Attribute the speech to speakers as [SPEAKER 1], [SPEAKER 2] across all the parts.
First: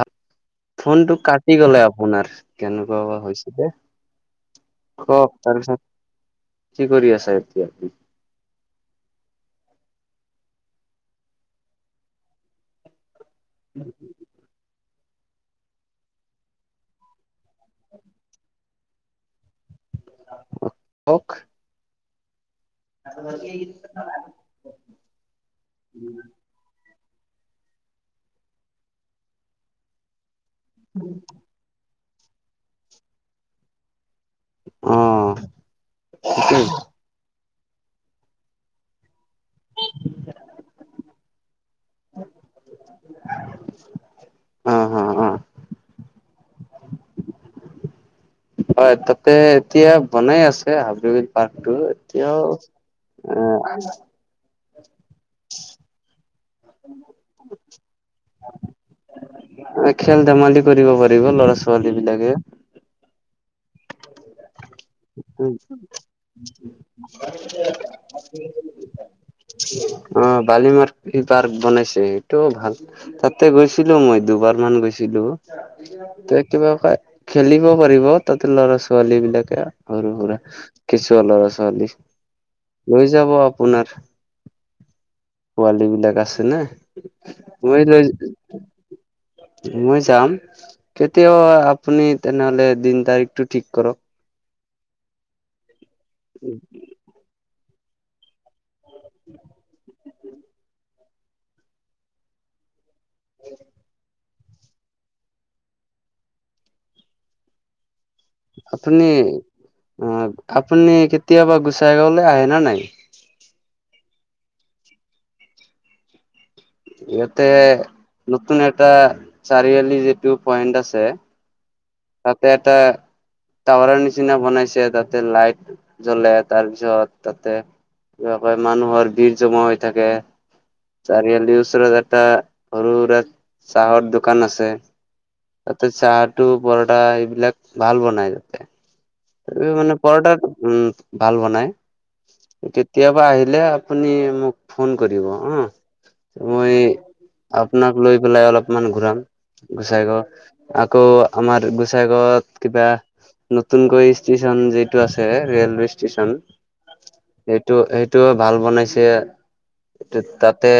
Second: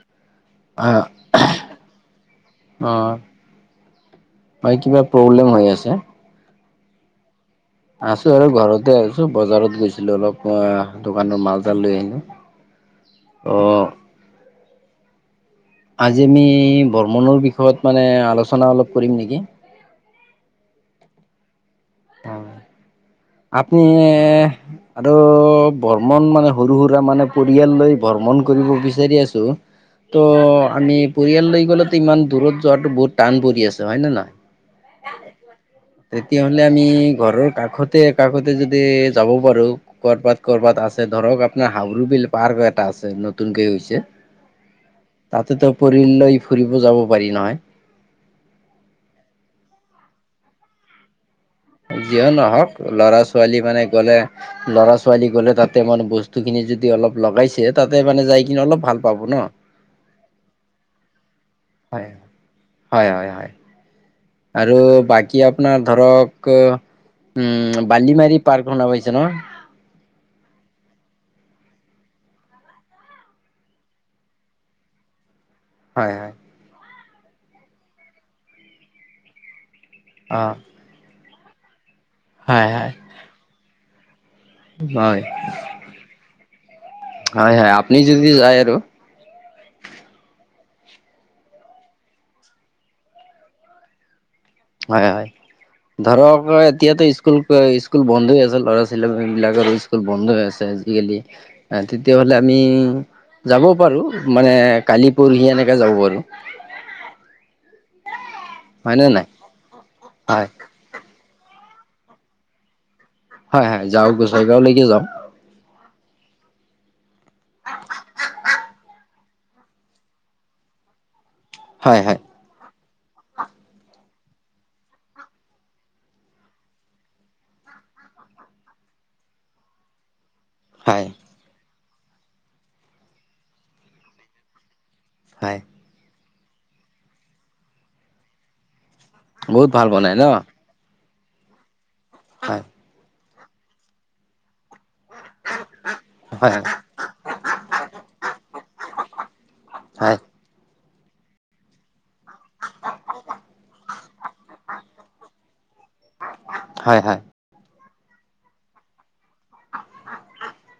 [SPEAKER 1] আ
[SPEAKER 2] আহ
[SPEAKER 1] ফোনটো কাটি গলে আপোনাৰ। কেনেকুৱা বা হৈছিলে?
[SPEAKER 2] মানে কিবা
[SPEAKER 1] কওক
[SPEAKER 2] প্ৰব্লেম হৈ
[SPEAKER 1] তাৰপিছত
[SPEAKER 2] আছে।
[SPEAKER 1] কি কৰি আছে এতিয়া [unintelligible]
[SPEAKER 2] আছো আৰু ঘৰতে আছো। বজাৰত গৈছিলো। অলপ [unintelligible] দোকানৰ মাল-চাল লৈ আহিলো। অ। আজি আমি বৰ্মনৰ বিষয়ত মানে আলোচনা অলপ কৰিম নেকি?
[SPEAKER 1] [unintelligible] কওঁক।
[SPEAKER 2] [unintelligible] আপনি আৰু বৰ্মন মানে সৰু-সুৰা মানে পৰিয়াল লৈ ভ্ৰমণ কৰিব বিচাৰি আছো। ত আমি পৰিয়াল লৈ গ'লেতো ইমান দূৰত যোৱাতো বহুত টান পৰি আছে, হয় নে নহয়?
[SPEAKER 1] অ
[SPEAKER 2] এতিয়া
[SPEAKER 1] ঠিকেই
[SPEAKER 2] আমি ঘৰৰ কাষতে কাষতে যদি যাব পাৰো কৰ'বাত কৰ'বাত আছে ধৰক আপোনাৰ হাওৰু বিল পাৰ্ক এটা আছে, নতুনকে হৈছে।
[SPEAKER 1] অ অ অ
[SPEAKER 2] তাতেতো পৰিয়াল লৈ ফুৰিব যাব পাৰি নহয়?
[SPEAKER 1] হয়, তাতে এতিয়া বনাই আছে হাববি
[SPEAKER 2] যিয়ে নহওঁক ল'ৰা ছোৱালী মানে গ'লে ল'ৰা ছোৱালী গ'লে তাতে মানে বস্তু খিনি যদি অলপ লগাইছে তাতে মানে যাই কিনে অলপ ভাল পাব ন?
[SPEAKER 1] অ, খেল ধেমালি কৰিব পাৰিব ল'ৰা ছোৱালী বিলাকে।
[SPEAKER 2] হয়-হয়। আৰু বাকী আপোনাৰ ধৰক অ, উম, বালিমাৰী পাৰ্ক শুনা পাইছে ন?
[SPEAKER 1] অ', বালিমাৰি পাৰ্ক বনাইছে, সেইটো ভাল। তাতে গৈছিলোঁ মই, দুবাৰ মান গৈছিলোঁ।
[SPEAKER 2] হয় হয়
[SPEAKER 1] ত কিবাকে খেলিব পাৰিব তাতে লৰা ছোৱালী বিলাকে। সৰু সুৰা কেঁচুৱা লৰা ছোৱালী।
[SPEAKER 2] হয়-হয়।
[SPEAKER 1] লৈ যাব আপোনাৰ
[SPEAKER 2] হয়
[SPEAKER 1] পোৱালী বিলাক আছে না?
[SPEAKER 2] হয় হয়
[SPEAKER 1] তুমি
[SPEAKER 2] আপুনি
[SPEAKER 1] লৈ
[SPEAKER 2] যদি যায় আৰু
[SPEAKER 1] মই যাম তেতিয়াও আপুনি তেনেহলে দিন তাৰিখটো ঠিক কৰক।
[SPEAKER 2] হয়-হয়। ধৰক এতিয়াতো স্কোঁ স্কুল-স্কুল বন্ধ হৈ আছে, ল'ৰা ছোৱালী বিলাকৰো স্কুল বন্ধ হৈ আছে আজিকালি তেতিয়াহ'লে আমি যাব পাৰোঁ মানে কালি পৰহি এনেকে যাব পাৰোঁ। হয়
[SPEAKER 1] আপুনি
[SPEAKER 2] নে নাই?
[SPEAKER 1] অ,
[SPEAKER 2] হয়
[SPEAKER 1] আপুনি কেতিয়াবা গুচাই গাঁওলৈ আহে নে নাই?
[SPEAKER 2] হয়-হয় যাওঁ, গুচাই গাঁওলৈকে যাওঁ।
[SPEAKER 1] ইয়াতে নতুন এটা চাৰিআলি যিটো পইণ্ট আছে
[SPEAKER 2] হয়-হয়।
[SPEAKER 1] তাতে এটা টাৱাৰৰ নিচিনা বনাইছে তাতে লাইট জ্বলে তাৰ পিছত তাতে [unintelligible] মানুহৰ ভিৰ জমা হৈ থাকে।
[SPEAKER 2] হয়
[SPEAKER 1] চাৰিআলিৰ ওচৰত এটা সৰু সুৰা চাহৰ দোকান আছে।
[SPEAKER 2] হয়।
[SPEAKER 1] তাতে চাহ টো পৰঠা এইবিলাক ভাল বনাই তাতে।
[SPEAKER 2] বহুত
[SPEAKER 1] ত
[SPEAKER 2] ভাল
[SPEAKER 1] মানে
[SPEAKER 2] বনাই ন
[SPEAKER 1] পৰাত উম, ভাল বনাই।
[SPEAKER 2] হয়
[SPEAKER 1] কেতিয়াবা আহিলে আপুনি মোক ফোন কৰিব অ'?
[SPEAKER 2] হয়
[SPEAKER 1] মই আপোনাক লৈ পেলাই অলপমান ঘূৰাম গুচাই
[SPEAKER 2] হয়।
[SPEAKER 1] গাওঁ। আকৌ আমাৰ গো গুচাই গাওঁত কিবা নতুনকৈ ষ্টেচন যিটো আছে ৰেলৱেষ্ট [unintelligible]
[SPEAKER 2] হয় হয়
[SPEAKER 1] সেইটো-সেইটো ভাল বনাইছে। তাতে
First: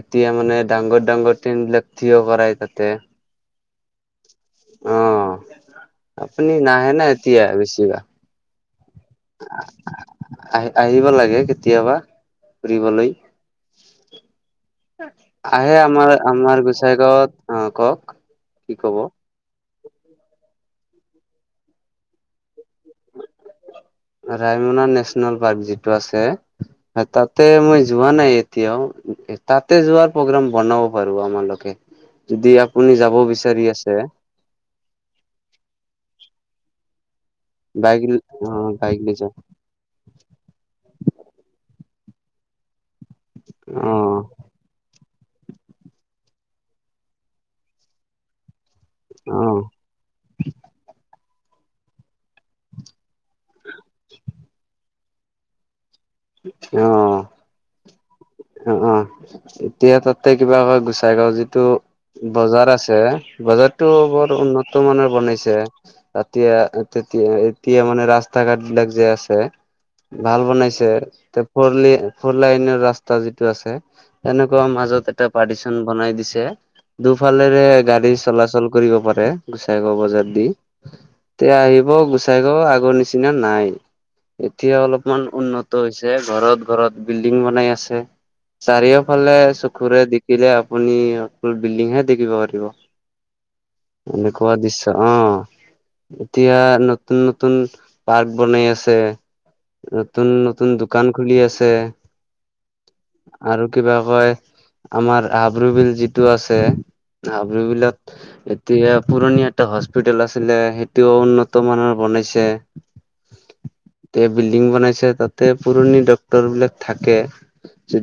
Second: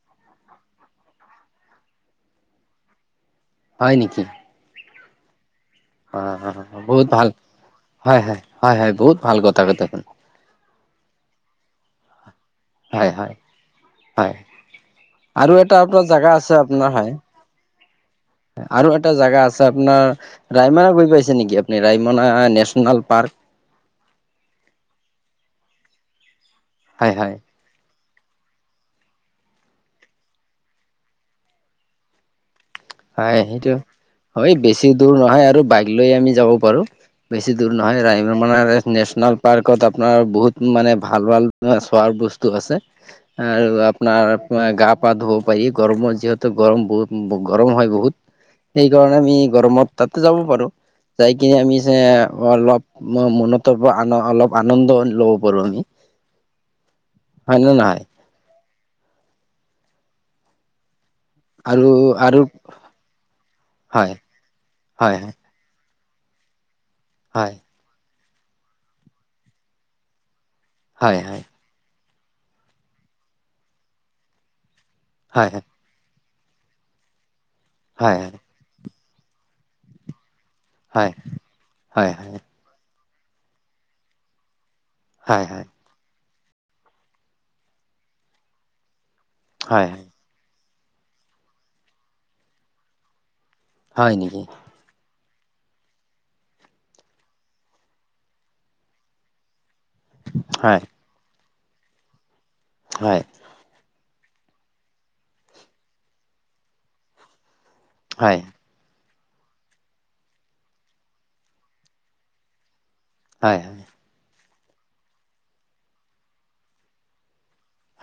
[SPEAKER 1] এতিয়া মানে ডাঙৰ-ডাঙৰ ট্ৰেইন বিলাক থিয় কৰাই তাতে।
[SPEAKER 2] হয় নেকি?
[SPEAKER 1] অ', আপুনি নাহে না এতিয়া?
[SPEAKER 2] হয়-হয়, হয়-হয় বহুত ভাল কথা কথা
[SPEAKER 1] আহি-আহিব লাগে কেতিয়াবা
[SPEAKER 2] হয়
[SPEAKER 1] ফুৰিবলৈ।
[SPEAKER 2] হয় হয়। আৰু
[SPEAKER 1] আহে
[SPEAKER 2] এটা আপোনাৰ
[SPEAKER 1] আমাৰ
[SPEAKER 2] জেগা আছে
[SPEAKER 1] আমাৰ
[SPEAKER 2] আপোনাৰ হয়,
[SPEAKER 1] গোচাইগাঁৱত অ কওক কি
[SPEAKER 2] আৰু
[SPEAKER 1] কব
[SPEAKER 2] এটা জেগা আছে। আচ্ছা আপোনাৰ ৰায়মনা গৈ পাইছে নেকি আপুনি Raimona national park?
[SPEAKER 1] Raimona national park যিটো আছে। হয়, তাতে মই যোৱা নাই এতিয়াও। তাতে যোৱাৰ প্ৰগ্ৰাম বনাব পাৰোঁ আমালোকে। যদি আপুনি যাব
[SPEAKER 2] হয়
[SPEAKER 1] বিচাৰি
[SPEAKER 2] সেইটো
[SPEAKER 1] আছে।
[SPEAKER 2] হয়, বেছি দূৰ নহয় আৰু বাইক লৈয়ে আমি যাব পাৰোঁ। বেছি দূৰ নহয়
[SPEAKER 1] বাইক অ
[SPEAKER 2] ৰামানৰে
[SPEAKER 1] বাইক লৈ যাম
[SPEAKER 2] নেচনেল পাৰ্ক আপোনাৰ বহুত মানে ভাল-ভাল চোৱাৰ বস্তু আছে। আৰু
[SPEAKER 1] অ
[SPEAKER 2] আপোনাৰ গা পা ধুব পাৰি গৰমত যিহেতু গৰম বহুত গৰম হয় বহুত। সেইকাৰণে আমি
[SPEAKER 1] অ
[SPEAKER 2] গৰমত তাতে যাব পাৰোঁ। চাই কিনে আমি চ অলপ মনত আ অলপ আনন্দ লব পাৰোঁ আমি।
[SPEAKER 1] অ'।
[SPEAKER 2] হয় নে নহয়
[SPEAKER 1] অ', অ', এতিয়া তাতে কিবা হয় গোচাই গাওঁ যি এইটো
[SPEAKER 2] আৰু আৰু
[SPEAKER 1] বজাৰ আছে বজাৰতটো
[SPEAKER 2] হয়
[SPEAKER 1] বৰ উন্নত মানৰ
[SPEAKER 2] হয় হয়
[SPEAKER 1] বনাইছে। ৰাতিয়া [unintelligible]
[SPEAKER 2] হয়
[SPEAKER 1] এতিয়া মানে ৰাস্তা ঘাট বিলাক যে আছে, ভাল বনাইছে।
[SPEAKER 2] হয়-হয়।
[SPEAKER 1] [unintelligible] ফৰ লাইনৰ ৰাস্তা যিটো আছে, তেনেকুৱা মাজত এটা
[SPEAKER 2] হয় হয়
[SPEAKER 1] পাৰিচন বনাই দিছে, দুফালেৰে গাড়ী
[SPEAKER 2] হয়
[SPEAKER 1] চলাচল কৰিব পাৰে গুচাই গাওঁ বজাৰ দি।
[SPEAKER 2] হয়
[SPEAKER 1] এতিয়া আহিব
[SPEAKER 2] হয়
[SPEAKER 1] গুচাই গাওঁ আগৰ নিচিনা নাই। এতিয়া অলপমান
[SPEAKER 2] হয়
[SPEAKER 1] উন্নত [unintelligible] ঘৰত-ঘৰত বিল্ডিং বনাই আছে। চাৰিওফালে
[SPEAKER 2] হয়
[SPEAKER 1] চকুৰে [unintelligible] আপুনি অকল বিল্ডিং হে দেখিব পাৰিব।
[SPEAKER 2] হয় নেকি
[SPEAKER 1] এনেকুৱা দৃশ্য অ'। এতিয়া নতুন-নতুন পাৰ্ক বনাই আছে। নতুন নতুন
[SPEAKER 2] হয়
[SPEAKER 1] দোকান খুলি আছে।
[SPEAKER 2] হয়।
[SPEAKER 1] আৰু কিবা কয়? আমাৰ হাব্ৰ বিল যিটো আছে, হাব্ৰ বিলত
[SPEAKER 2] হয়।
[SPEAKER 1] এতিয়া পুৰণীয়া এটা হস্পিতেল আছিলে সেইটোও উন্নত মানৰ বনাইছে।
[SPEAKER 2] হয়-হয়।
[SPEAKER 1] এতিয়া বিল্ডিং বনাইছে তাতে পুৰণি ডক্তৰ বিলাক থাকে।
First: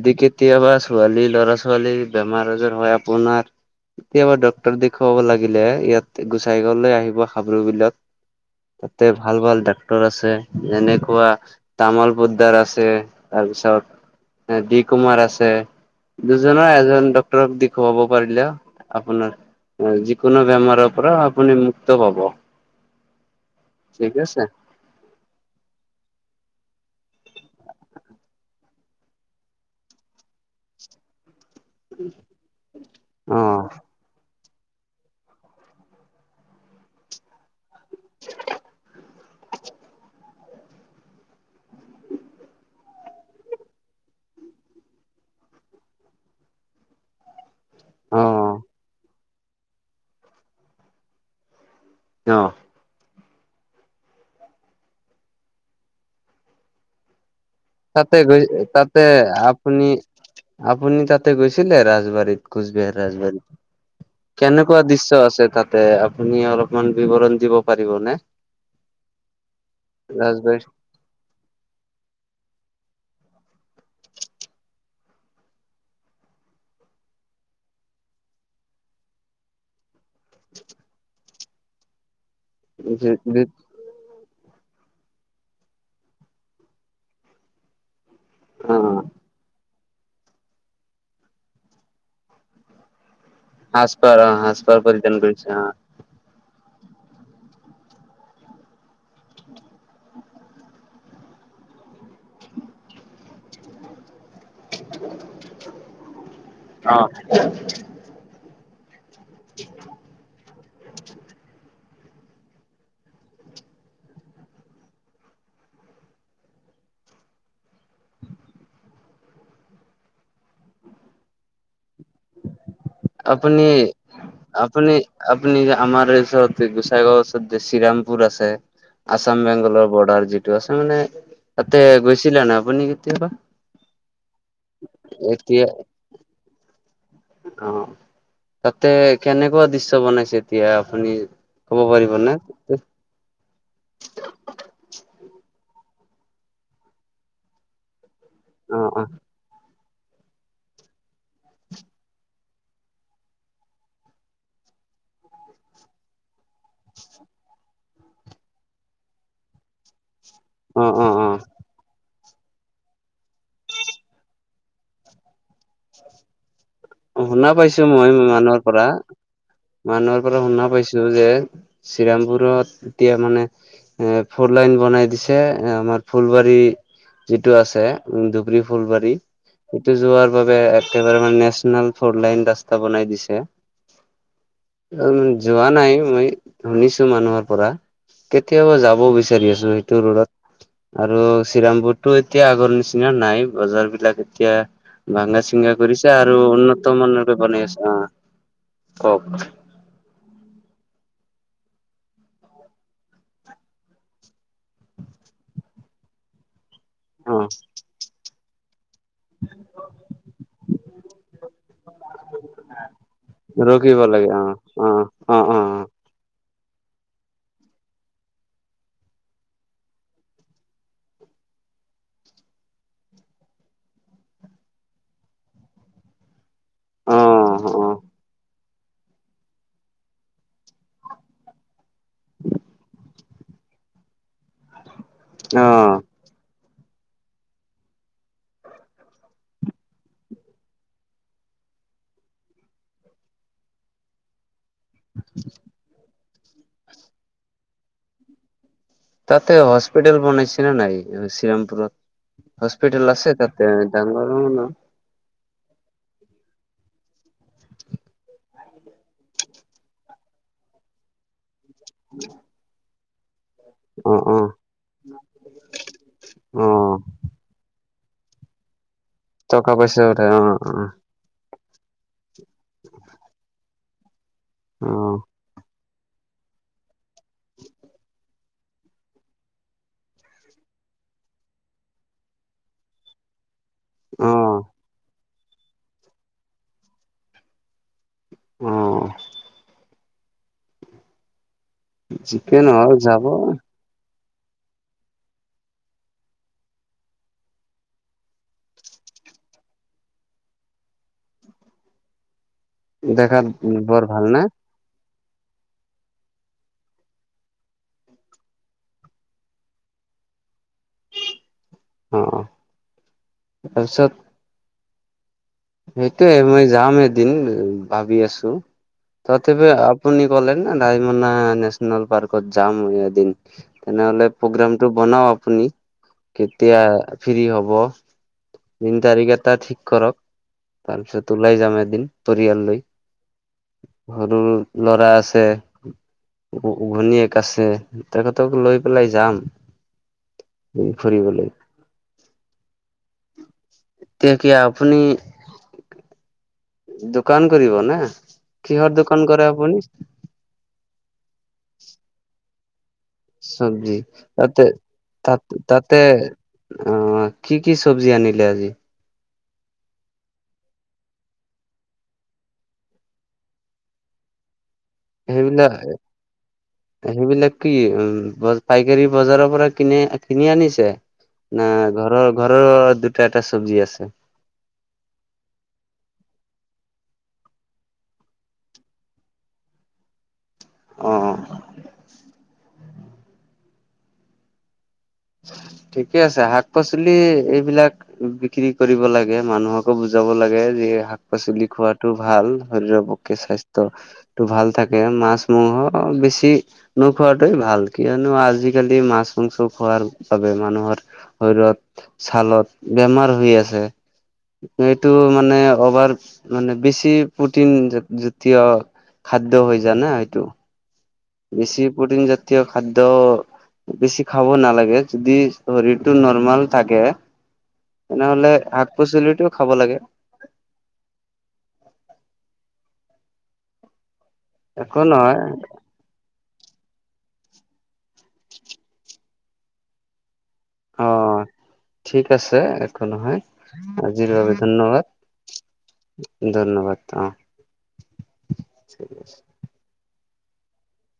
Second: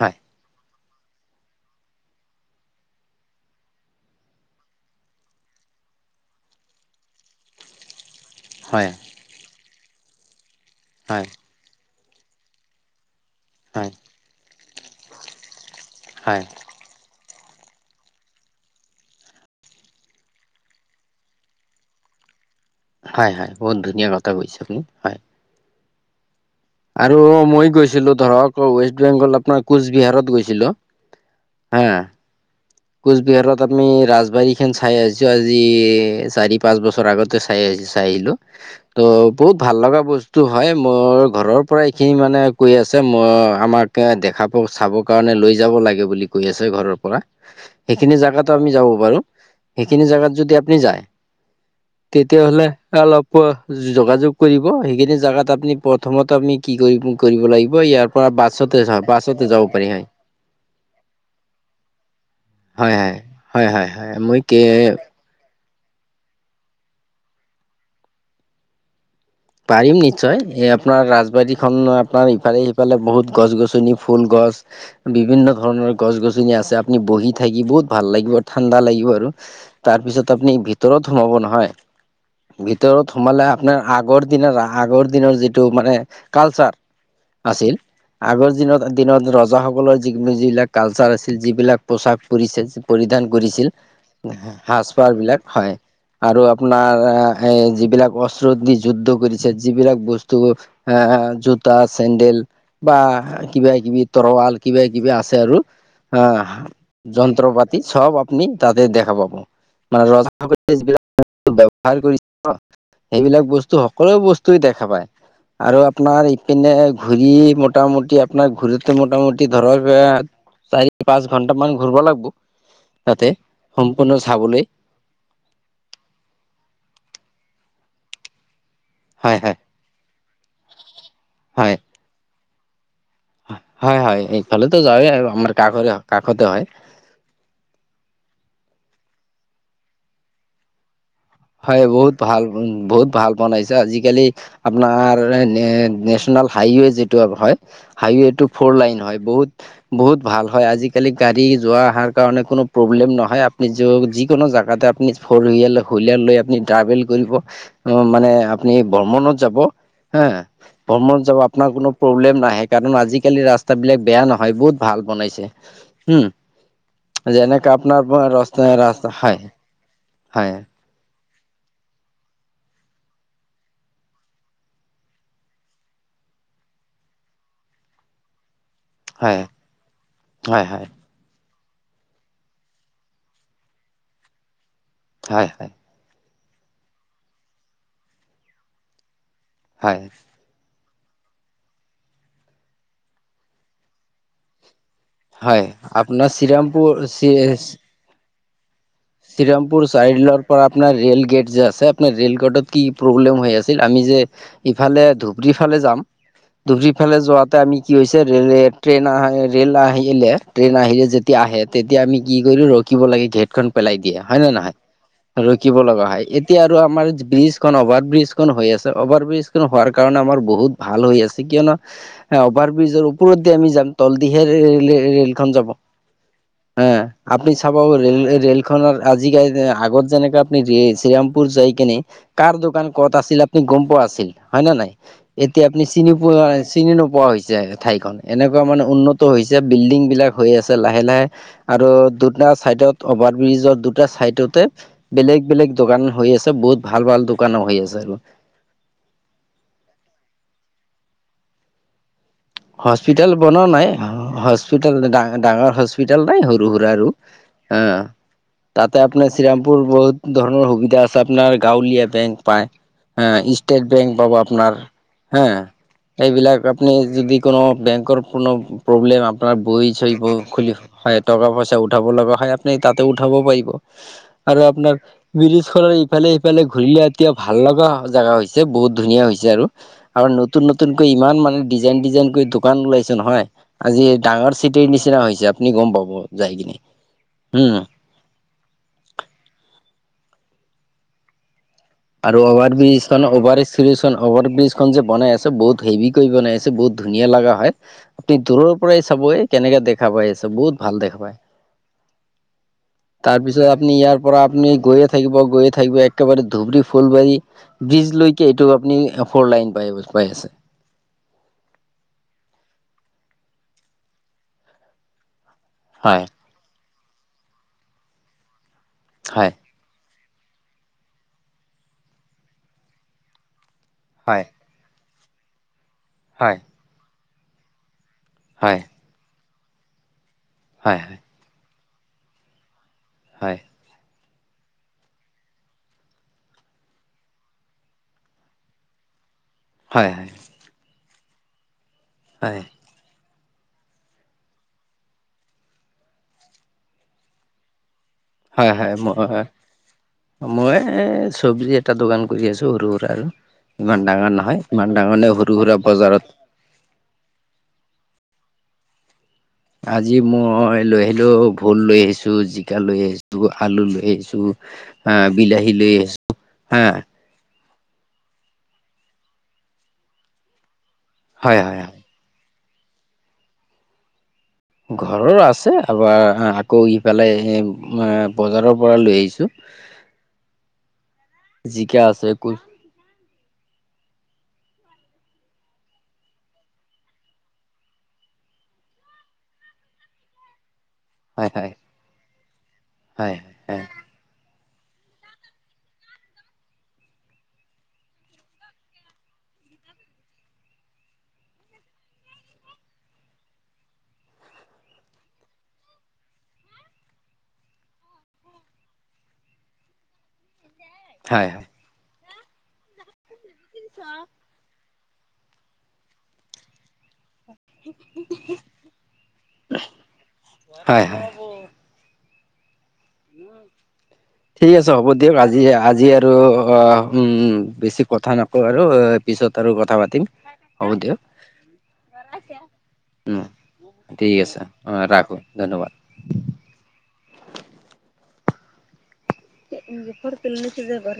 [SPEAKER 2] হয়
[SPEAKER 1] কেতিয়াবা ছোৱালী ল'ৰা ছোৱালী বেমাৰ আজাৰ হয় আপোনাৰ কেতিয়াবা ডক্তৰ দেখুৱাব লাগিলে ইয়াত গোচাই গাৱঁলৈ আহিব হাবৰু বিলত।
[SPEAKER 2] হয়
[SPEAKER 1] তাতে ভাল-ভাল ডাক্তৰ আছে, যেনেকুৱা
[SPEAKER 2] হয়
[SPEAKER 1] তামল পদদাৰ আছে। তাৰপিছত ডি কুমাৰ আছে।
[SPEAKER 2] হয়
[SPEAKER 1] দুজনৰ এজন দি খুৱাব পাৰিলে আপোনাৰ যিকোনো বেমাৰৰ পৰা আপুনি মুক্ত পাব।
[SPEAKER 2] হয়-হয় বহুত ধুনীয়া
[SPEAKER 1] ঠিক
[SPEAKER 2] কথা
[SPEAKER 1] আছে
[SPEAKER 2] কৈছে আপুনি, হয়। আৰু মই গৈছিলোঁ ধৰক ৱেষ্ট বেংগল আপোনাৰ কোচবিহাৰত গৈছিলোঁ। হা।
[SPEAKER 1] অ
[SPEAKER 2] কোচবিহাৰত আমি ৰাজবাৰী খন চাই আহিছোঁ আজি চাৰি পাঁচ বছৰ আগতে চাই আহিছোঁ। চাই আহিলোঁ, ত বহুত ভাল লগা বস্তু হয় মোৰ ঘৰৰ পৰা এইখিনি মানে কৈ আছে মই আমাক এ দেখাব চাব কাৰণে লৈ যাব লাগে বুলি কৈ আছে ঘৰৰ পৰা। সেইখিনি
[SPEAKER 1] অ
[SPEAKER 2] জাগাতো আমি যাব পাৰোঁ, সেইখিনি জাগাত যদি আপুনি যায়
[SPEAKER 1] অ
[SPEAKER 2] তেতিয়া হ'লে অলপ যোগাযোগ কৰিব, সেইখিনি জেগাত আপুনি প্ৰথমত আপুনি কি লাগিব ইয়াৰ
[SPEAKER 1] তাতে
[SPEAKER 2] পৰা
[SPEAKER 1] গৈ
[SPEAKER 2] বাছতে যাওঁ,
[SPEAKER 1] তাতে
[SPEAKER 2] বাছতে যাব পাৰি
[SPEAKER 1] আপুনি
[SPEAKER 2] হয়।
[SPEAKER 1] আপুনি তাতে গৈছিলে ৰাজবাৰীত?
[SPEAKER 2] হয়
[SPEAKER 1] কোচবিহাৰ
[SPEAKER 2] হয়
[SPEAKER 1] ৰাজবাৰীত,
[SPEAKER 2] হয় হয় হয় মই কে
[SPEAKER 1] কেনেকুৱা দৃশ্য আছে তাত? তে আপুনি অলপমান বিৱৰণ দিব পাৰিবনে?
[SPEAKER 2] পাৰিম নিশ্চয়,
[SPEAKER 1] ৰাজবাৰী
[SPEAKER 2] এ আপোনাৰ ৰাজবাৰীখন আপোনাৰ ইফালে সিফালে বহুত গছ -গছনি, ফুল, গছ বিভিন্ন ধৰণৰ গছ- গছনি আছে, আপুনি বহি থাকি বহুত ভাল লাগিব ঠাণ্ডা লাগিব আৰু। তাৰপিছত আপুনি ভিতৰত সোমাব নহয়, ভিতৰত সোমালে আপোনাৰ আগৰ দিনৰ আ আগৰ দিনৰ যিটো মানে কালচাৰ, আছিল। আগৰ
[SPEAKER 1] অ
[SPEAKER 2] দিনত- দিনত ৰজাসকলৰ যি যিবিলাক কালচাৰ আছিল, যিবিলাক পোচাক পৰি [unintelligible] পৰিধান কৰিছিল,
[SPEAKER 1] সাজপাৰ অ সাজপাৰ
[SPEAKER 2] সাজ- পাৰ
[SPEAKER 1] পৰিধান
[SPEAKER 2] বিলাক,
[SPEAKER 1] কৰিছে অ
[SPEAKER 2] হয়। আৰু আপোনাৰ এ এই যিবিলাক অস্ত্ৰ দি যুদ্ধ কৰিছে, যিবিলাক বস্তু আ জোতা, চেণ্ডেল বা কিবা- কিবি তৰোৱাল কিবা-কিবি আছে আৰু অহ,
[SPEAKER 1] অ
[SPEAKER 2] যন্ত্ৰ পাতি, চব আপুনি তাতে দেখা পাব। মানে [unintelligible] সকলে যিবিলাক [unintelligible] ব্যৱহাৰ কৰিছে ন, সেইবিলাক বস্তু [unintelligible] বস্তুয়ে দেখা পায়। আৰু আপোনাৰ ইপিনে ঘূৰি মোটামুটি আপোনাৰ ঘূৰোতে মোটামুটি ধৰক এ চাৰি পাঁচ ঘন্টা মান ঘূৰিব লাগব, তাতে,
[SPEAKER 1] আপুনি
[SPEAKER 2] সম্পূৰ্ণ চাবলেই।
[SPEAKER 1] আপুনি আপুনি যে আমাৰ ওচৰত যে গোচাইগাঁও ওচৰত যে শ্ৰীৰামপুৰ আছে।
[SPEAKER 2] হয়
[SPEAKER 1] আচাম
[SPEAKER 2] হয়
[SPEAKER 1] বেংগলৰ ব'ৰ্ডাৰ যিটো আছে মানে,
[SPEAKER 2] হয়।
[SPEAKER 1] তাতে গৈছিলে নে আপুনি কেতিয়াবা?
[SPEAKER 2] হয়- হয়, এইফালেতো যাওঁৱে আৰু আমাৰ
[SPEAKER 1] এতিয়া
[SPEAKER 2] কাষৰে হয়, কাষতে হয়।
[SPEAKER 1] অ', তাতে কেনেকুৱা দৃশ্য বনাইছে এতিয়া আপুনি ক'ব
[SPEAKER 2] হয়,
[SPEAKER 1] পাৰিব
[SPEAKER 2] বহুত
[SPEAKER 1] নে?
[SPEAKER 2] ভাল, বহুত ভাল বনাইছে আজিকালি আপোনাৰ এ মানে নেচনেল হাইৱে যিটো হয়, হাইৱেটো ফ'ৰ
[SPEAKER 1] অ
[SPEAKER 2] লাইন হয়, বহুত বহুত ভাল হয়, আজিকালি গাড়ী যোৱা আহাৰ কাৰণে কোনো প্ৰব্লেম নহয়, আ [unintelligible] যিকোনো জাগাতে আপুনি ফ'ৰ [unintelligible] [unintelligible] লৈ আপুনি ট্ৰাভেল কৰিব, মানে আপুনি ব্ৰহমনত যাব। হা,
[SPEAKER 1] অ অ অ
[SPEAKER 2] ভ্ৰমণ যাব আপোনাৰ কোনো প্ৰব্লেম নাই। কাৰণ আজিকালি ৰাস্তাবিলাক বেয়া নহয়, বহুত ভাল বনাইছে, হম।
[SPEAKER 1] অ', শুনা পাইছোঁ মই মানুহৰ
[SPEAKER 2] ৰাস্তা
[SPEAKER 1] পৰা,
[SPEAKER 2] ৰাস্তা হয়
[SPEAKER 1] মানুহৰ পৰা
[SPEAKER 2] হয়
[SPEAKER 1] শুনা পাইছোঁ যে শ্ৰীৰামপুৰত এতিয়া মানে এ ফ'ৰ লাইন বনাই দিছে, আমাৰ ফুলবাৰী যিটো আছে উম, ধুবৰী ফুলবাৰী,
[SPEAKER 2] হয়
[SPEAKER 1] সেইটো যোৱাৰ বাবে
[SPEAKER 2] হয় হয়
[SPEAKER 1] একেবাৰে মানে ইমান ফ'ৰ লাইন ৰাস্তা বনাই দিছে, উম,
[SPEAKER 2] হয়
[SPEAKER 1] যোৱা
[SPEAKER 2] হয়
[SPEAKER 1] নাই মই শুনিছো মানুহৰ পৰা, কেতিয়াবা যাব বিচাৰি আছো
[SPEAKER 2] হয়
[SPEAKER 1] সেইটো ৰোডত। আৰু শিৰামপুৰতো এতিয়া আগৰ নিচিনা নাই, বজাৰবিলাক এতিয়া ভাঙা
[SPEAKER 2] হয়
[SPEAKER 1] চিংগা কৰিছা
[SPEAKER 2] আপোনাৰ
[SPEAKER 1] আৰু
[SPEAKER 2] শ্ৰীৰামপুৰ
[SPEAKER 1] উন্নতমান ৰূপে বনাই আছা।
[SPEAKER 2] শ্ৰীৰাম পুৰ চাইলৰ পৰা আপোনাৰ ৰে'ল গেট যে আছে, আপোনাৰ ৰে'ল গেটত কি প্ৰব্লেম হৈ আছিল, আমি যে ইফালে ধুবৰী ফালে যাম, ধুবৰী ফালে
[SPEAKER 1] অ
[SPEAKER 2] যোৱাতে আমি কি হৈছে ৰে'ল ট্ৰেইনৰ এ ৰে'ল আহিলে ট্ৰেইন আহিলে যেতিয়া আহে, তেতিয়া আমি কি কৰো ৰখিব লাগে গেটখন পেলাই
[SPEAKER 1] ৰখিব
[SPEAKER 2] দিয়ে,
[SPEAKER 1] লাগে
[SPEAKER 2] হয়
[SPEAKER 1] অ
[SPEAKER 2] নে নহয়।
[SPEAKER 1] অ অ
[SPEAKER 2] ৰখিব
[SPEAKER 1] অ
[SPEAKER 2] লগা হয়, এতিয়া আৰু আমাৰ ব্ৰিজখন অভাৰ ব্ৰিজখন হৈ আছে, অভাৰ ব্ৰিজ হোৱাৰ কাৰণে আমাৰ বহুত ভাল হৈ আছে, কিয়নো অভাৰ ব্ৰিজৰ ওপৰত দি আমি যাম, তলদিহে ৰে- ৰে-ৰে'লখন যাব। হা,
[SPEAKER 1] অ
[SPEAKER 2] আপনি চাব
[SPEAKER 1] অ
[SPEAKER 2] ৰে'ল ৰে ৰে'ল খনৰ আজি [unintelligible] আগত যেনেকে আপুনি যি শিৰামপুৰ যায় কিনে কাৰ দোকান ক'ত আছিল আপুনি গম পোৱা আছিল, হয় নে নাই, এতিয়া
[SPEAKER 1] অ
[SPEAKER 2] আপুনি চি চিনি পোৱা চিনি নোপোৱা হৈছে ঠাইখন। এনেকুৱা মানে উন্নত হৈছে বিল্ডিংবিলাক হৈ আছে। লাহে লাহে আৰু দুটা চাইডত অভাৰ ব্ৰিজৰ দুটা চাইডতে বেলেগ বেলেগ দোকান হৈ আছে, বহুত ভাল ভাল দোকান হৈ আছে আৰু।
[SPEAKER 1] তাতে হস্পিটেল বনাইছে নে নাই শ্ৰীৰামপুৰত? হস্পিটেল আছে তাতে ডাঙৰ [unintelligible]
[SPEAKER 2] [unintelligible] ডা ডাঙৰ হস্পিটাল নাই। সৰু-সুৰা আৰু আ। তাতে আপোনাৰ শ্ৰীমপুৰ বহুত ধৰণৰ সুবিধা আছে। আপোনাৰ গাঁৱলীয়া বেংক পায়। হা ইছ ষ্টেট বেংক
[SPEAKER 1] অ
[SPEAKER 2] পাব
[SPEAKER 1] অ
[SPEAKER 2] আপনাৰ হা। সেইবিলাক
[SPEAKER 1] অ
[SPEAKER 2] আপনি যদি কোনো বেংকৰ কোনো প্ৰব্লেম আপনাৰ
[SPEAKER 1] টকা
[SPEAKER 2] বৈ
[SPEAKER 1] পইচা
[SPEAKER 2] চৈ
[SPEAKER 1] উঠাই
[SPEAKER 2] ব
[SPEAKER 1] অ
[SPEAKER 2] খুলি হয় টকা-পইচা উঠাব লগা হয়, আপুনি তাতে উঠাব পাৰিব আৰু
[SPEAKER 1] অ
[SPEAKER 2] আপনাৰ ব্ৰীজখনৰ ইফালে-সিফালে ঘূৰিলে এতিয়া ভাল লগা জেগা হৈছে। বহুত ধুনীয়া হৈছে আৰু। আৰু নতুন নতুনকৈ ইমান মানে ডিজাইন ডিজাইন দোকান ওলাইছে নহয়। আজি
[SPEAKER 1] অ
[SPEAKER 2] ডাঙৰ চিটিৰ নিচিনা হৈছে। আ আপুনি গম পাব যাই কিনে। হুম।
[SPEAKER 1] অ।
[SPEAKER 2] আৰু
[SPEAKER 1] যিকে
[SPEAKER 2] অভাৰ
[SPEAKER 1] নহওক যাব
[SPEAKER 2] ব্ৰিজখনো অভাৰিছ ব্ৰিজখন অভাৰ ব্ৰিজখন যে বনাই আছে, বহুত হেভিকৈ বনাই আছে। বহুত ধুনীয়া লাগা হয়। আপুনি দূৰৰ পৰাই চাব এ কেনেকা দেখা পায় আছে, বহুত ভাল দেখা পায়।
[SPEAKER 1] দেখাত
[SPEAKER 2] তাৰপিছত আপনি
[SPEAKER 1] বৰ
[SPEAKER 2] ইয়াৰ
[SPEAKER 1] ভাল
[SPEAKER 2] পৰা
[SPEAKER 1] নে
[SPEAKER 2] আপনি গৈয়ে থাকিব, গৈয়ে থাকিব একেবাৰে ধুবৰী ফুলবাৰী ব্ৰিজলৈকে এইটো আপনি ফৰ লাইন পাই পাই আছে।
[SPEAKER 1] অ, তাৰপিছত
[SPEAKER 2] হয়
[SPEAKER 1] সেইটোৱে মই যাম এদিন ভাবি আছো।
[SPEAKER 2] হয়
[SPEAKER 1] তথাপি আপ আপুনি ক'লে না, ৰাইমনা নেচনেল পাৰ্কত যাম মইও এদিন। তেনেহ'লে
[SPEAKER 2] হয়
[SPEAKER 1] প্ৰগ্ৰামটো বনাও আপুনি।
[SPEAKER 2] হয়
[SPEAKER 1] কেতিয়া ফ্ৰী হ'ব।
[SPEAKER 2] হয়।
[SPEAKER 1] দিন তাৰিখ এটা ঠিক কৰক।
[SPEAKER 2] হয় হয়
[SPEAKER 1] তাৰপিছত ওলাই যাম এদিন পৰিয়াল লৈ।
[SPEAKER 2] হয়।
[SPEAKER 1] সৰুৰ ল'ৰা আছে উ ঘনীয়েক আছে। তেখেতক লৈ পেলাই যাম।
[SPEAKER 2] হয়, হয়।
[SPEAKER 1] এই ফুৰিবলৈ।
[SPEAKER 2] হয়।
[SPEAKER 1] তেতিয়া আপুনি দোকান কৰিব না?
[SPEAKER 2] হয়
[SPEAKER 1] কিহৰ দোকান
[SPEAKER 2] হয় হয়
[SPEAKER 1] কৰে আপুনি?
[SPEAKER 2] মই এ চব্জি এটা দোকান কৰি আছো সৰু-সুৰা আৰু।
[SPEAKER 1] চব্জি
[SPEAKER 2] ইমান ডাঙাৰ নহয়।
[SPEAKER 1] তাতে
[SPEAKER 2] ইমান ডাঙৰ নে
[SPEAKER 1] তাত
[SPEAKER 2] সৰু-সুৰা
[SPEAKER 1] তাতে
[SPEAKER 2] বজাৰত
[SPEAKER 1] অ, কি কি চব্জি আনিলে আজি?
[SPEAKER 2] আজি মই লৈ আহিলো ভোল লৈ আহিছো, জিকা লৈ আহিছো, আলু লৈ আহিছো। হা বিলাহী
[SPEAKER 1] সেইবিলাক
[SPEAKER 2] লৈ আহিছো, হা।
[SPEAKER 1] সেইবিলাক কি উ ব পাইকাৰী বজাৰৰ পৰা কি কিনি কিনি আনিছে
[SPEAKER 2] হয়
[SPEAKER 1] না
[SPEAKER 2] হয় হয়
[SPEAKER 1] ঘৰৰ? ঘৰৰ দুটা, এটা চব্জি আছে।
[SPEAKER 2] ঘৰৰ আছে, আবাৰ আকৌ ইফালে হেই আ বজাৰৰ পৰা লৈ আহিছোঁ।
[SPEAKER 1] অ
[SPEAKER 2] জিকা আছে, কু
[SPEAKER 1] ঠিকে আছে। শাক-পাচলি এইবিলাক বিক্ৰী কৰিব লাগে। মানুহকো বুজাব লাগে যে শাক
[SPEAKER 2] হয়
[SPEAKER 1] পাচলি
[SPEAKER 2] হয়
[SPEAKER 1] খোৱাটো ভাল শৰীৰৰ
[SPEAKER 2] হয়
[SPEAKER 1] পক্ষে স্বাচ
[SPEAKER 2] হয়
[SPEAKER 1] ত টো ভাল থাকে। মাছ-মঙহো বেছি নোখোৱাটোৱে ভাল কিয়নো আজি-কালি মাছ-মাংচ' খোৱাৰ চবে মানুহৰ শৰীৰত, ছালত বেমাৰ হৈ আছে। এইটো মানে অভাৰ মানে বেছি প্ৰটিন জা-জাতীয় খাদ্য হৈ যা না এইটো।
[SPEAKER 2] হয় হয়
[SPEAKER 1] বেছি প্ৰটিন জাতীয় খাদ্য বেছি খাব নালাগে। যদি শৰীৰটো নৰ্মেল থাকে তেনেহ'লে শাক-পাচলিটো খাব লাগে।
[SPEAKER 2] হয়, হয়। ঠিক আছে,
[SPEAKER 1] একো
[SPEAKER 2] হ'ব দিয়ক।
[SPEAKER 1] নহয়
[SPEAKER 2] আজি-আজি আৰু অ উম বেছি কথা নকওঁ আৰু পিছত আৰু কথা পাতিম। হ'ব
[SPEAKER 1] অ
[SPEAKER 2] দিয়ক।
[SPEAKER 1] ঠিক আছে, একো নহয়।
[SPEAKER 2] উম
[SPEAKER 1] আজি
[SPEAKER 2] ঠিক আছে
[SPEAKER 1] [unintelligible]
[SPEAKER 2] অ
[SPEAKER 1] ধন্যবাদ।
[SPEAKER 2] ৰাখো ধন্যবাদ
[SPEAKER 1] ধন্যবাদ, অ। [unintelligible]
[SPEAKER 2] [unintelligible]